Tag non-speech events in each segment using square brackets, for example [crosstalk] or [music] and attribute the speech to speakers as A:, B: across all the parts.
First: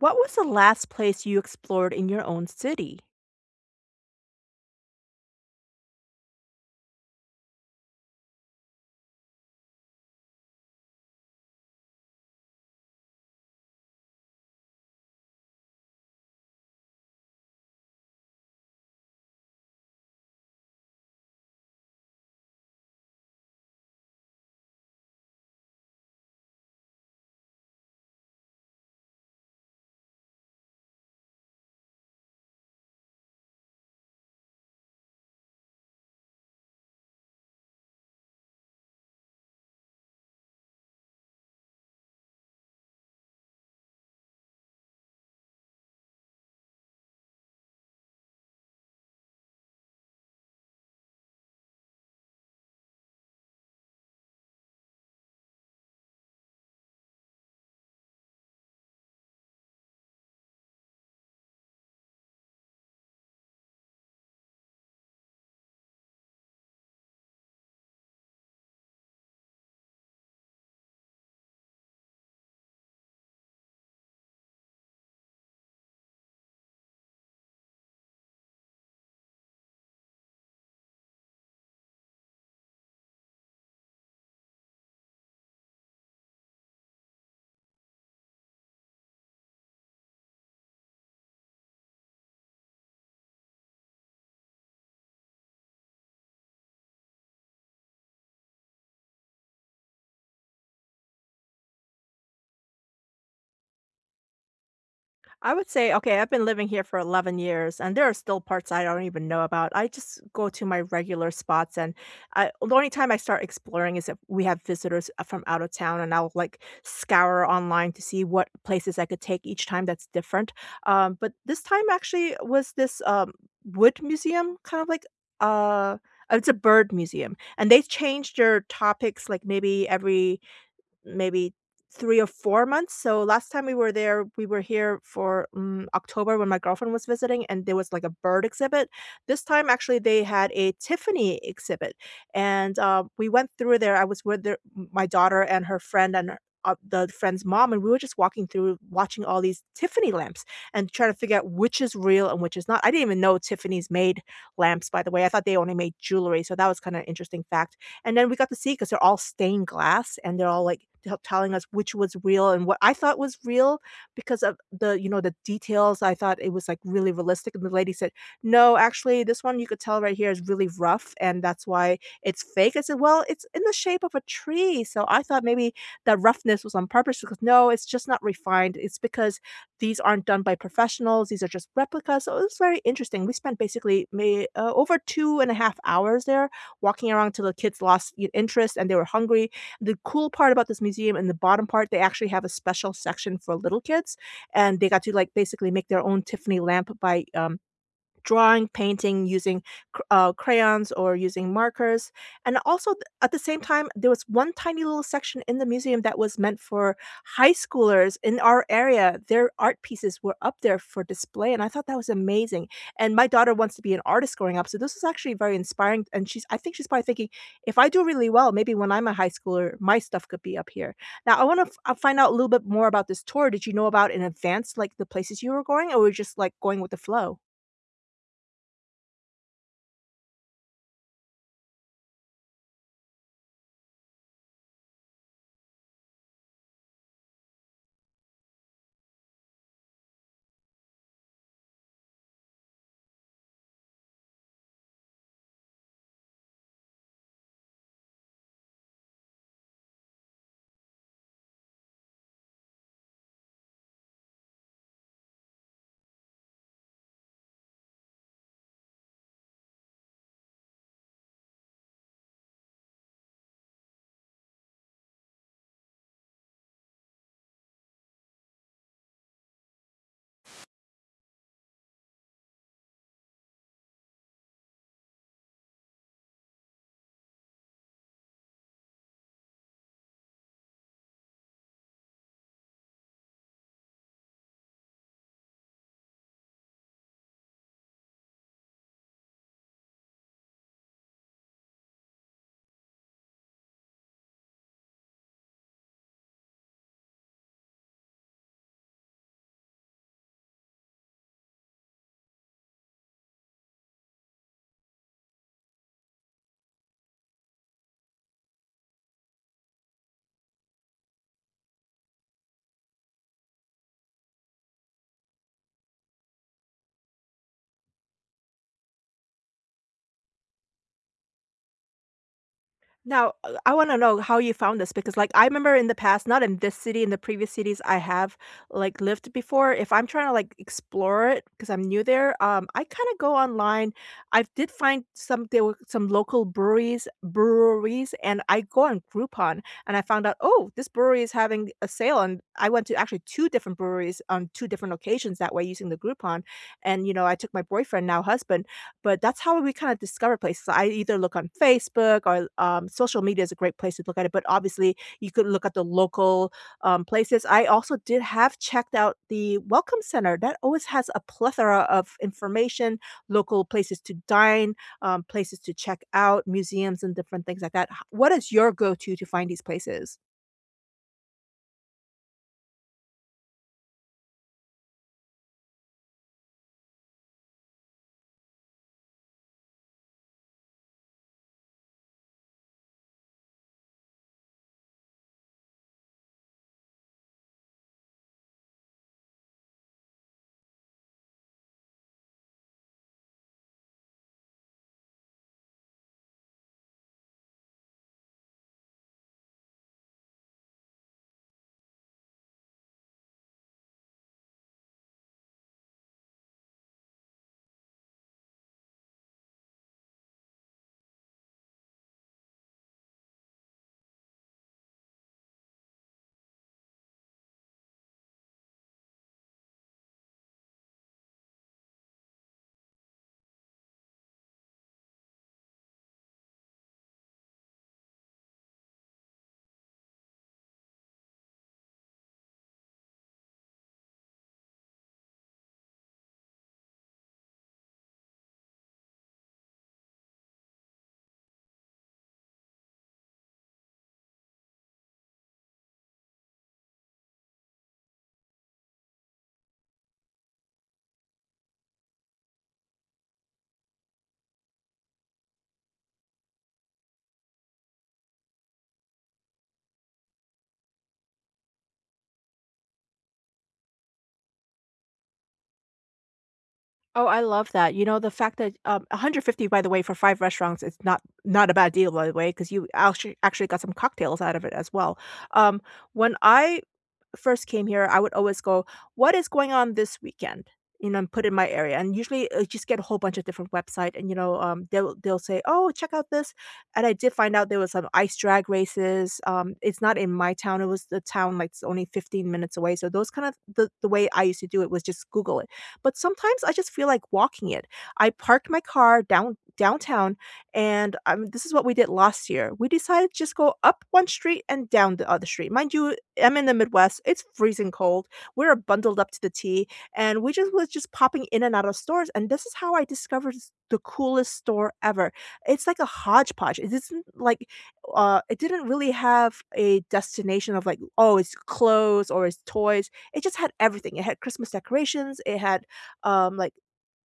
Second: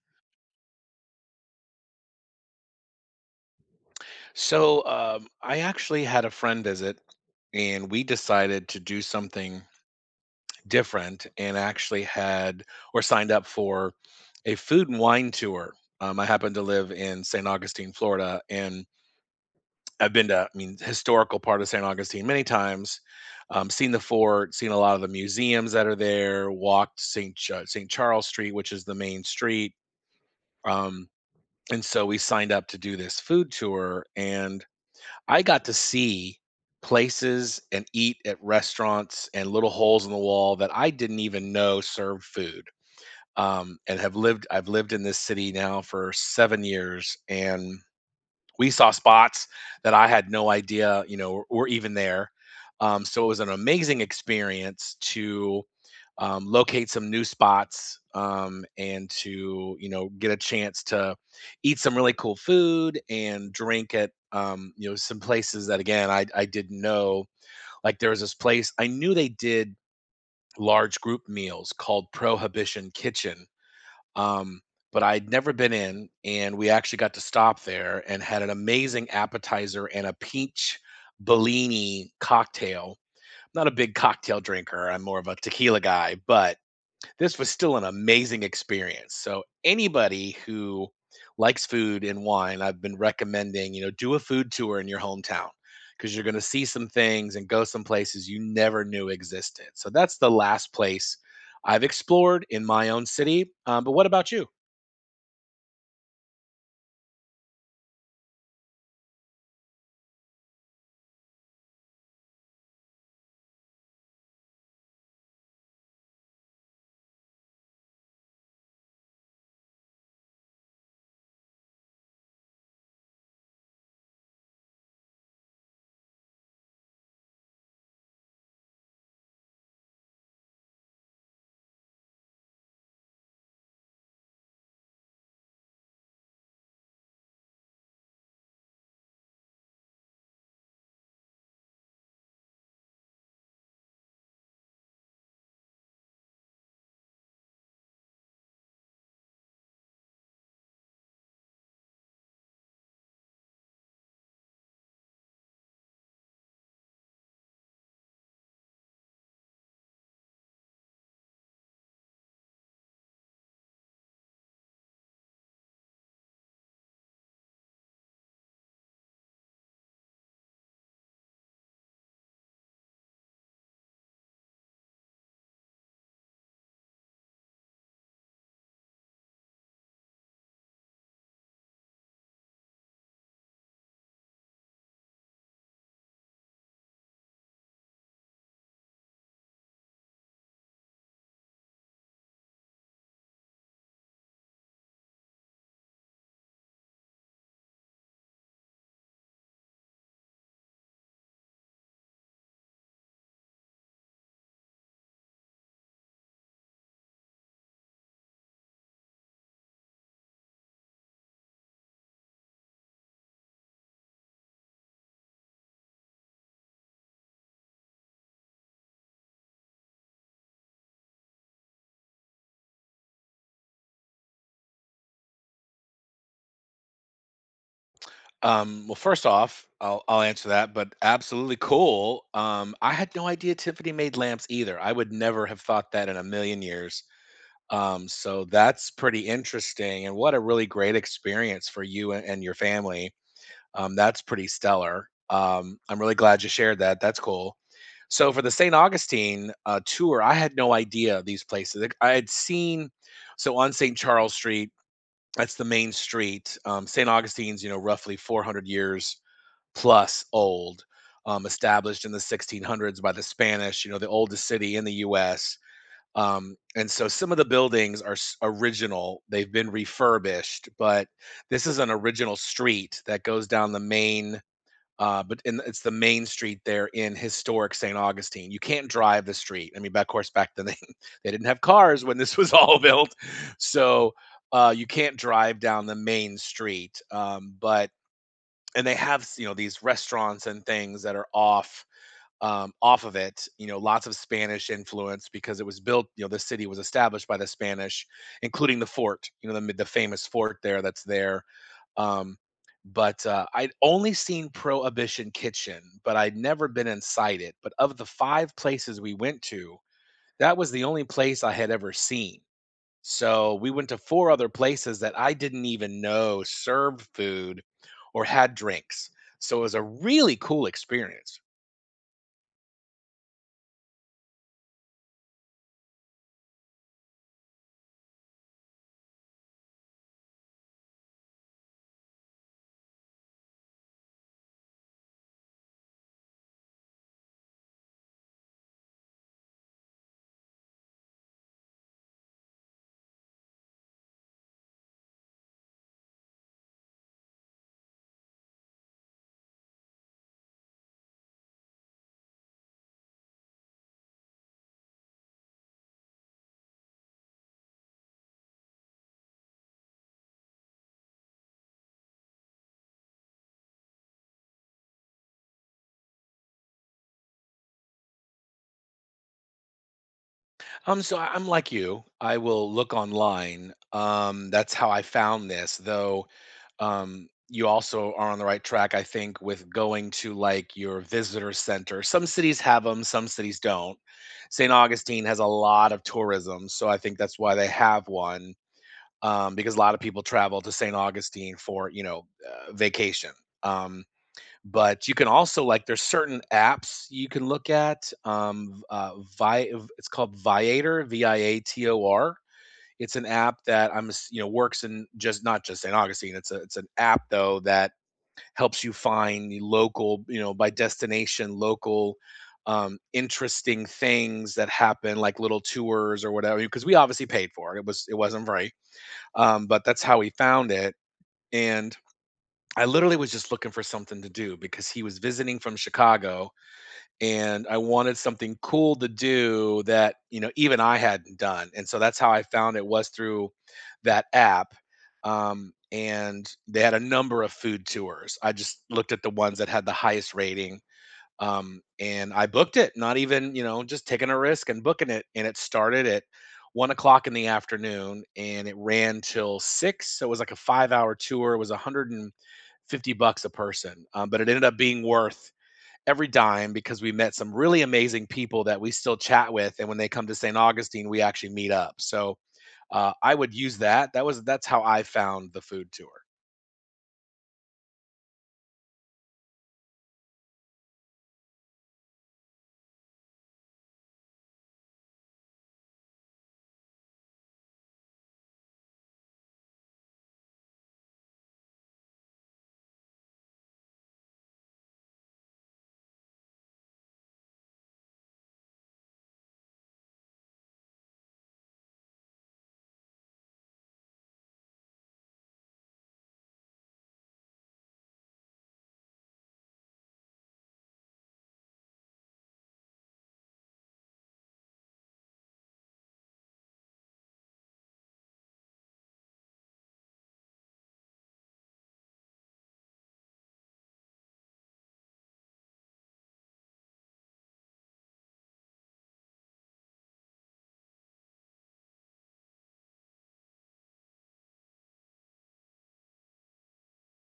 A: What was the last place you explored in your own city?
B: So I actually had a friend visit, and we decided to do something different, and actually had or signed up for a food and wine tour. I happen to live in St. Augustine, Florida, and I've been to, I mean, historical part of St. Augustine many times. Seen the fort, seen a lot of the museums that are there. Walked St. Charles Street, which is the main street. Um, and so we signed up to do this food tour, and I got to see places and eat at restaurants and little holes in the wall that I didn't even know served food. And have lived I've lived in this city now for 7 years and we saw spots that I had no idea were even there. So it was an amazing experience to locate some new spots, and to get a chance to eat some really cool food and drink at, some places that again I didn't know. Like there was this place I knew they did large group meals called Prohibition Kitchen, um, but I'd never been in, and we actually got to stop there and had an amazing appetizer and a peach Bellini cocktail. Not a big cocktail drinker. I'm more of a tequila guy, but this was still an amazing experience. So anybody who likes food and wine, I've been recommending do a food tour in your hometown because you're going to see some things and go some places you never knew existed. So that's the last place I've explored in my own city. But what about you?
A: I would say, okay, I've been living here for 11 years and there are still parts I don't even know about. I just go to my regular spots and I, the only time I start exploring is if we have visitors from out of town, and I'll like scour online to see what places I could take each time that's different. But this time actually was this wood museum, kind of like uh, it's a bird museum, and they change their topics like maybe every maybe 3 or 4 months. So last time we were there, we were here for, mm, October when my girlfriend was visiting, and there was, like, a bird exhibit. This time, actually, they had a Tiffany exhibit, and, we went through there. I was with their my daughter and her friend and, the friend's mom, and we were just walking through watching all these Tiffany lamps and trying to figure out which is real and which is not. I didn't even know Tiffany's made lamps, by the way. I thought they only made jewelry, so that was kinda an interesting fact. And then we got to see because 'cause they're all stained glass and they're all, like, t telling us which was real. And what I thought was real because of the, you know, the details, I thought it was, like, really realistic, and the lady said, "No, actually, this one you could tell right here is really rough, and that's why it's fake." I said, "Well, it's in the shape of a tree, so I thought maybe that roughness was on purpose." Because, "No, it's just not refined. It's because these aren't done by professionals. These are just replicas." So it was very interesting. We spent basically may over 2 and a half hours there, walking around till the kids lost interest and they were hungry. The cool part about this museum, in the bottom part, they actually have a special section for little kids, and they got to like basically make their own Tiffany lamp by drawing, painting, using crayons or using markers. And also, at the same time, there was one tiny little section in the museum that was meant for high schoolers in our area. Their art pieces were up there for display, and I thought that was amazing. And my daughter wants to be an artist growing up, so this is actually very inspiring. And she's, I think she's probably thinking, if I do really well, maybe when I'm a high schooler, my stuff could be up here. Now, I want to find out a little bit more about this tour. Did you know about in advance, like the places you were going, or were you just like going with the flow?
B: Well, first off, I'll answer that, but absolutely cool. I had no idea Tiffany made lamps either. I would never have thought that in a million years. So that's pretty interesting, and what a really great experience for you and your family. That's pretty stellar. I'm really glad you shared that. That's cool. So for the St. Augustine tour, I had no idea these places. Like, I had seen so on St. Charles Street. That's the main street. St. Augustine's roughly 400 years plus old, established in the 1600s by the Spanish, the oldest city in the US. And so some of the buildings are original, they've been refurbished, but this is an original street that goes down the main. It's the main street there in historic St. Augustine. You can't drive the street. I mean, back of course, back then they, [laughs] they didn't have cars when this was all [laughs] built, so you can't drive down the main street. But and they have, these restaurants and things that are off of it. Lots of Spanish influence because it was built, the city was established by the Spanish, including the fort. The famous fort there that's there. Um, but I'd only seen Prohibition Kitchen, but I'd never been inside it, but of the five places we went to, that was the only place I had ever seen. So we went to 4 other places that I didn't even know served food or had drinks. So it was a really cool experience.
A: Now, I wanna know how you found this because, like, I remember in the past, not in this city, in the previous cities I have, like, lived before, if I'm trying to, like, explore it because 'cause I'm new there, I kinda go online. I did find some, there were some local breweries, and I go on Groupon, and I found out, "Oh, this brewery is having a sale," and I went to actually 2 different breweries on 2 different occasions that way using the Groupon, and, you know, I took my boyfriend, now husband, but that's how we kinda discover places. I either look on Facebook or, social media is a great place to look at it, but obviously, you could look at the local, places. I also did have checked out the Welcome Center. That always has a plethora of information, local places to dine, places to check out, museums, and different things like that. H What is your go-to to find these places?
B: So I'm like you. I will look online. That's how I found this, though. You also are on the right track, I think, with going to like your visitor center. Some cities have them, some cities don't. St. Augustine has a lot of tourism, so I think that's why they have one, because a lot of people travel to St. Augustine for vacation. Um, but you can also like there's certain apps you can look at. Vi- it's called Viator, Viator. It's an app that I'm ass- you know works in just not just St. Augustine. It's an app though that helps you find the local, by destination, local, interesting things that happen like little tours or whatever because we obviously paid for it. It was it wasn't free. But that's how he found it. And I literally was just looking for something to do because he was visiting from Chicago and I wanted something cool to do that even I hadn't done. And so that's how I found it was through that app. And they had a number of food tours. I just looked at the ones that had the highest rating, and I booked it. Not even just taking a risk and booking it. And it started at 1 o'clock in the afternoon, and it ran till 6. So it was like a 5-hour tour. It was 150 bucks a person, but it ended up being worth every dime because we met some really amazing people that we still chat with. And when they come to St. Augustine, we actually meet up. So I would use that. That was that's how I found the food tour.
A: Oh, I love that. You know, the fact that 150, by the way, for five restaurants, it's not a bad deal, by the way, because you actually got some cocktails out of it as well. Um, when I first came here, I would always go, "What is going on this weekend?" You know, and put in my area, and usually I just get a whole bunch of different website, and you know, they'll say, "Oh, check out this," and I did find out there was some ice drag races. It's not in my town; it was the town, like, it's only 15 minutes away. So those kind of, the way I used to do it was just Google it. But sometimes I just feel like walking it. I parked my car downtown, and this is what we did last year. We decided to just go up one street and down the other street. Mind you, I'm in the Midwest, it's freezing cold, we're bundled up to the T, and we just was just popping in and out of stores, and this is how I discovered s the coolest store ever. It's like a hodgepodge, it isn't like, it didn't really have a destination of like, "Oh, it's clothes or it's toys." It just had everything, it had Christmas decorations, it had, like,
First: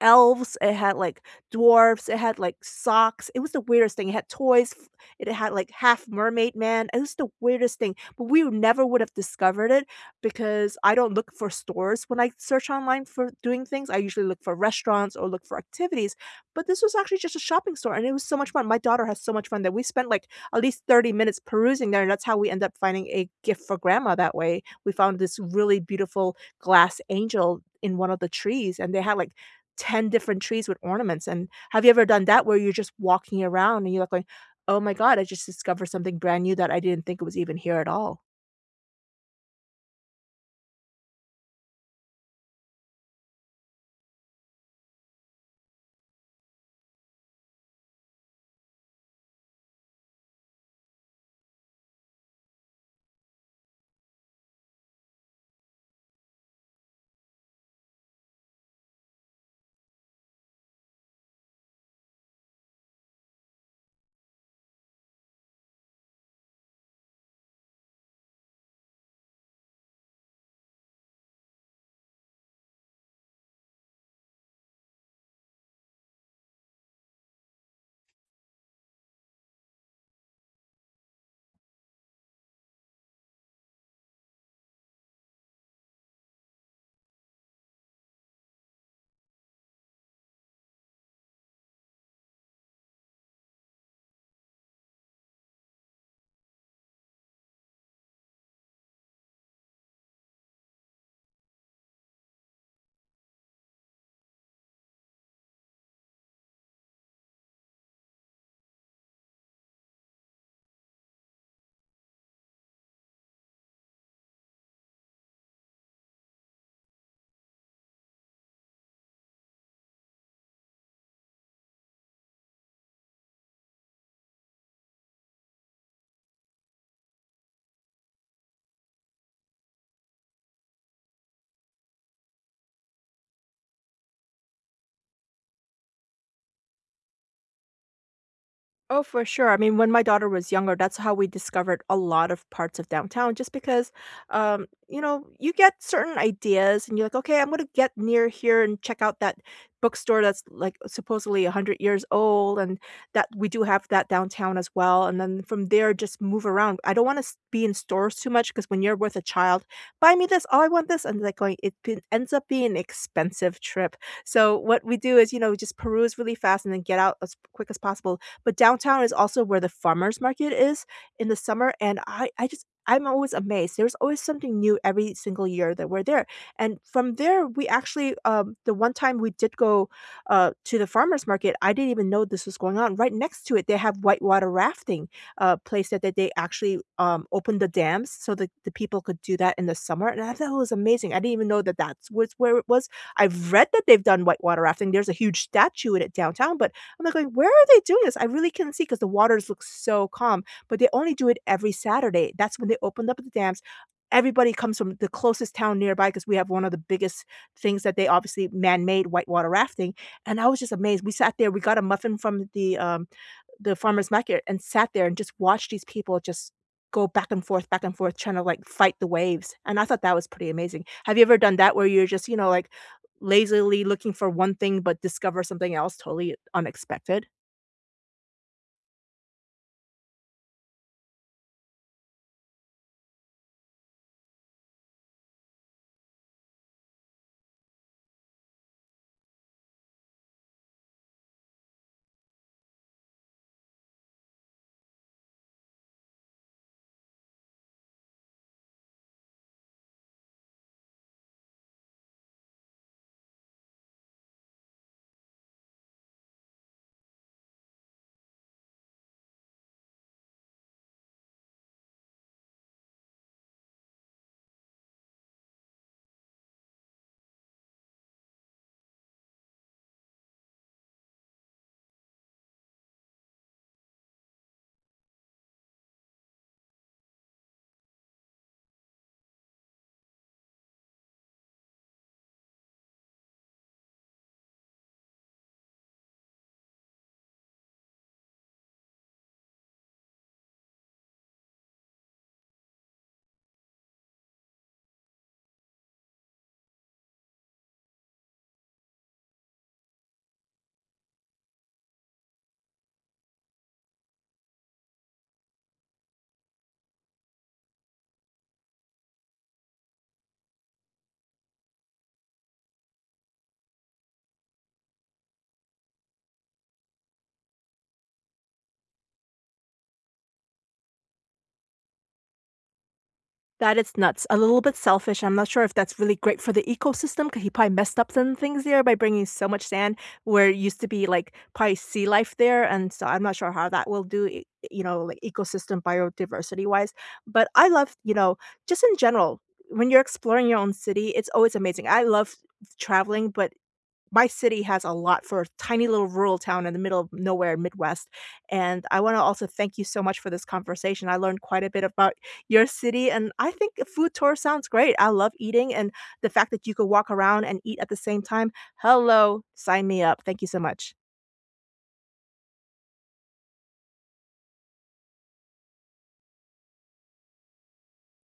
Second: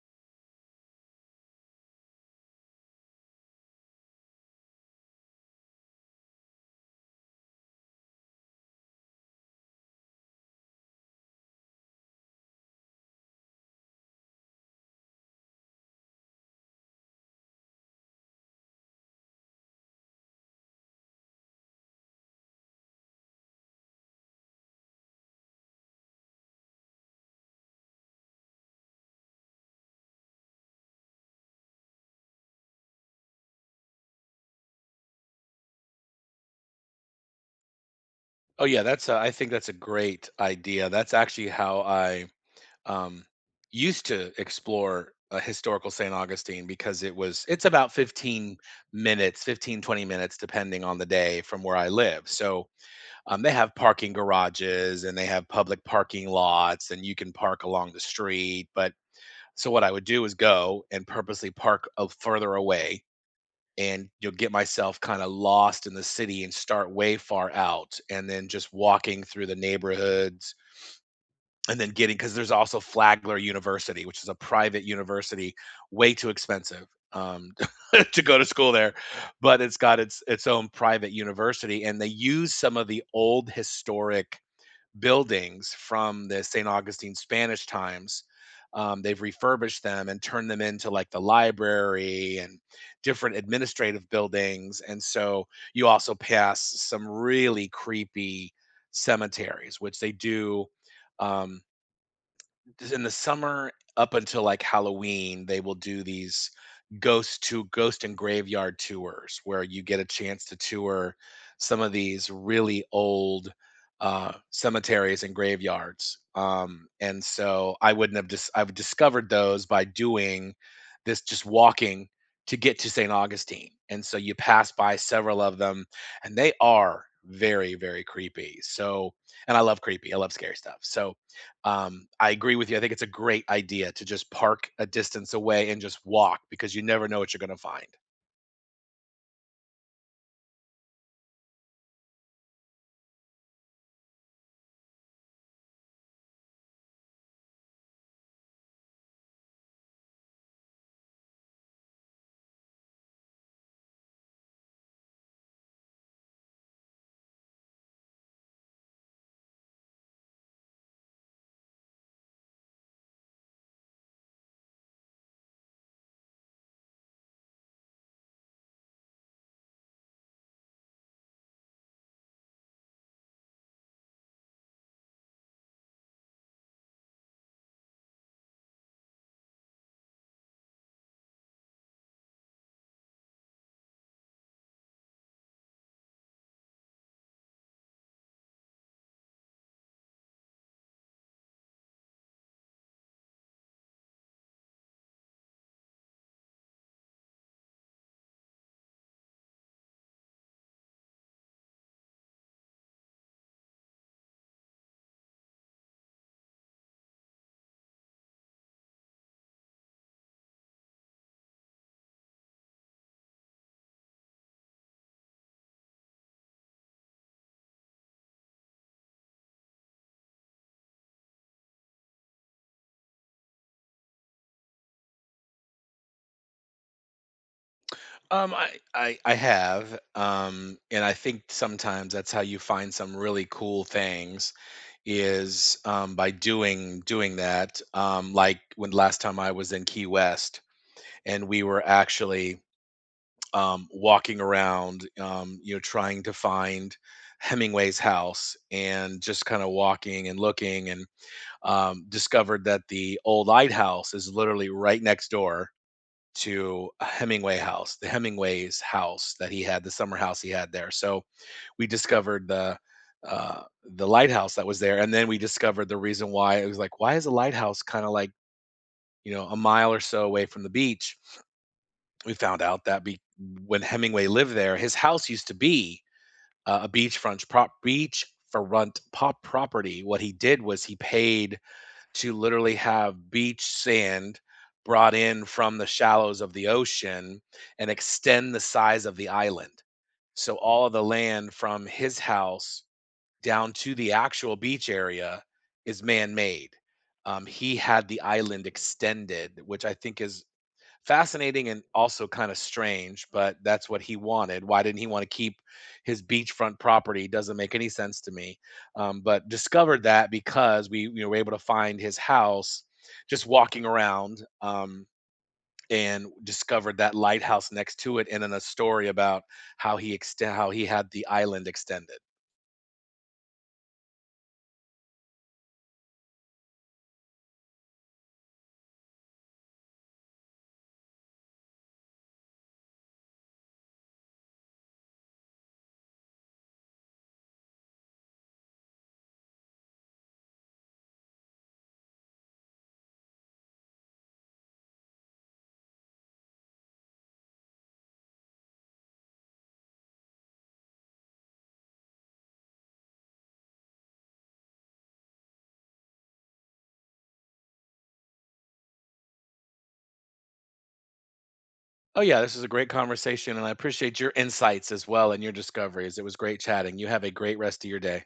A: elves, it had, like, dwarves, it had, like, socks, it was the weirdest thing, it had toys, it had like half mermaid man. It was the weirdest thing, but we would never would have discovered it because I don't look for stores when I search online for doing things. I usually look for restaurants or look for activities, but this was actually just a shopping store and it was so much fun. My daughter has so much fun that we spent like at least 30 minutes perusing there, and that's how we end up finding a gift for grandma that way. We found this really beautiful glass angel in one of the trees, and they had like 10 different trees with ornaments. And have you ever done that where you're just walking around and you're like going, oh my god, I just discovered something brand new that I didn't think was even here at all?
B: Oh yeah, I think that's a great idea. That's actually how I um, used to explore a historical St. Augustine because it's about 15 minutes, 15 20 minutes depending on the day from where I live. So, they have parking garages and they have public parking lots and you can park along the street, but so what I would do is go and purposely park a further away and you'll get myself kind of lost in the city and start way far out and then just walking through the neighborhoods and then getting because there's also Flagler University, which is a private university, way too expensive, um, [laughs] to go to school there, but it's got its own private university, and they use some of the old historic buildings from the St. Augustine Spanish times. They've refurbished them and turned them into like the library and different administrative buildings, and so you also pass some really creepy cemeteries, which they do. Um, in the summer up until like Halloween, they will do these ghost to ghost and graveyard tours where you get a chance to tour some of these really old cemeteries and graveyards. And so I wouldn't have just I've discovered those by doing this just walking to get to St. Augustine. And so you pass by several of them and they are very, very creepy. So and I love creepy. I love scary stuff. So I agree with you. I think it's a great idea to just park a distance away and just walk because you never know what you're going to find.
A: Oh, for sure. I mean, when my daughter was younger, that's how we discovered a lot of parts of downtown, just because, you know, you get certain ideas and you're like, okay, I'm going to get near here and check out that bookstore that's like supposedly 100 years old, and that we do have that downtown as well. And then from there, just move around. I don't want to be in stores too much because when you're with a child, buy me this, oh, I want this. And like going, it ends up being an expensive trip. So what we do is, you know, just peruse really fast and then get out as quick as possible, but downtown is also where the farmers market is in the summer, and I'm always amazed. There's always something new every single year that we're there. And from there, we actually, the one time we did go to the farmers market, I didn't even know this was going on. Right next to it, they have whitewater rafting, place that they actually opened the dams so that the people could do that in the summer. And I thought it was amazing. I didn't even know that that's was where it was. I've read that they've done whitewater rafting. There's a huge statue in it downtown, but I'm like going, "Where are they doing this?" I really couldn't see because the waters look so calm, but they only do it every Saturday. That's when they opened up the dams. Everybody comes from the closest town nearby because we have one of the biggest things that they obviously man-made whitewater rafting, and I was just amazed. We sat there, we got a muffin from the farmer's market, and sat there and just watched these people just go back and forth, trying to, like, fight the waves, and I thought that was pretty amazing. Have you ever done that where you're just, you know, like, lazily looking for one thing but discover something else totally unexpected?
B: I have, and I think sometimes that's how you find some really cool things is by doing that. Like when last time I was in Key West, and we were actually, walking around, trying to find Hemingway's house, and just kind of walking and looking, and discovered that the old lighthouse is literally right next door to a Hemingway house, the Hemingway's house that he had, the summer house he had there. So we discovered uh, the lighthouse that was there, and then we discovered the reason why it was like, why is a lighthouse kind of like a mile or so away from the beach? We found out that when Hemingway lived there, his house used to be a beach front property. What he did was he paid to literally have beach sand brought in from the shallows of the ocean and extend the size of the island. So all of the land from his house down to the actual beach area is man-made. He had the island extended, which I think is fascinating and also kind of strange, but that's what he wanted. Why didn't he want to keep his beachfront property? Doesn't make any sense to me. But discovered that because we, you know, were able to find his house just walking around, and discovered that lighthouse next to it and then a story about how he had the island extended.
A: That is nuts. A little bit selfish. I'm not sure if that's really great for the ecosystem because he probably messed up some things there by bringing so much sand where it used to be like probably sea life there. And so I'm not sure how that will do, you know, like ecosystem biodiversity wise. But I love, you know, just in general, when you're exploring your own city, it's always amazing. I love traveling, but my city has a lot for a tiny little rural town in the middle of nowhere Midwest, and I wanna also thank you so much for this conversation. I learned quite a bit about your city, and I think a food tour sounds great. I love eating, and the fact that you could walk around and eat at the same time, hello, sign me up. Thank you so much.
B: Oh yeah, this is a great conversation and I appreciate your insights as well and your discoveries. It was great chatting. You have a great rest of your day.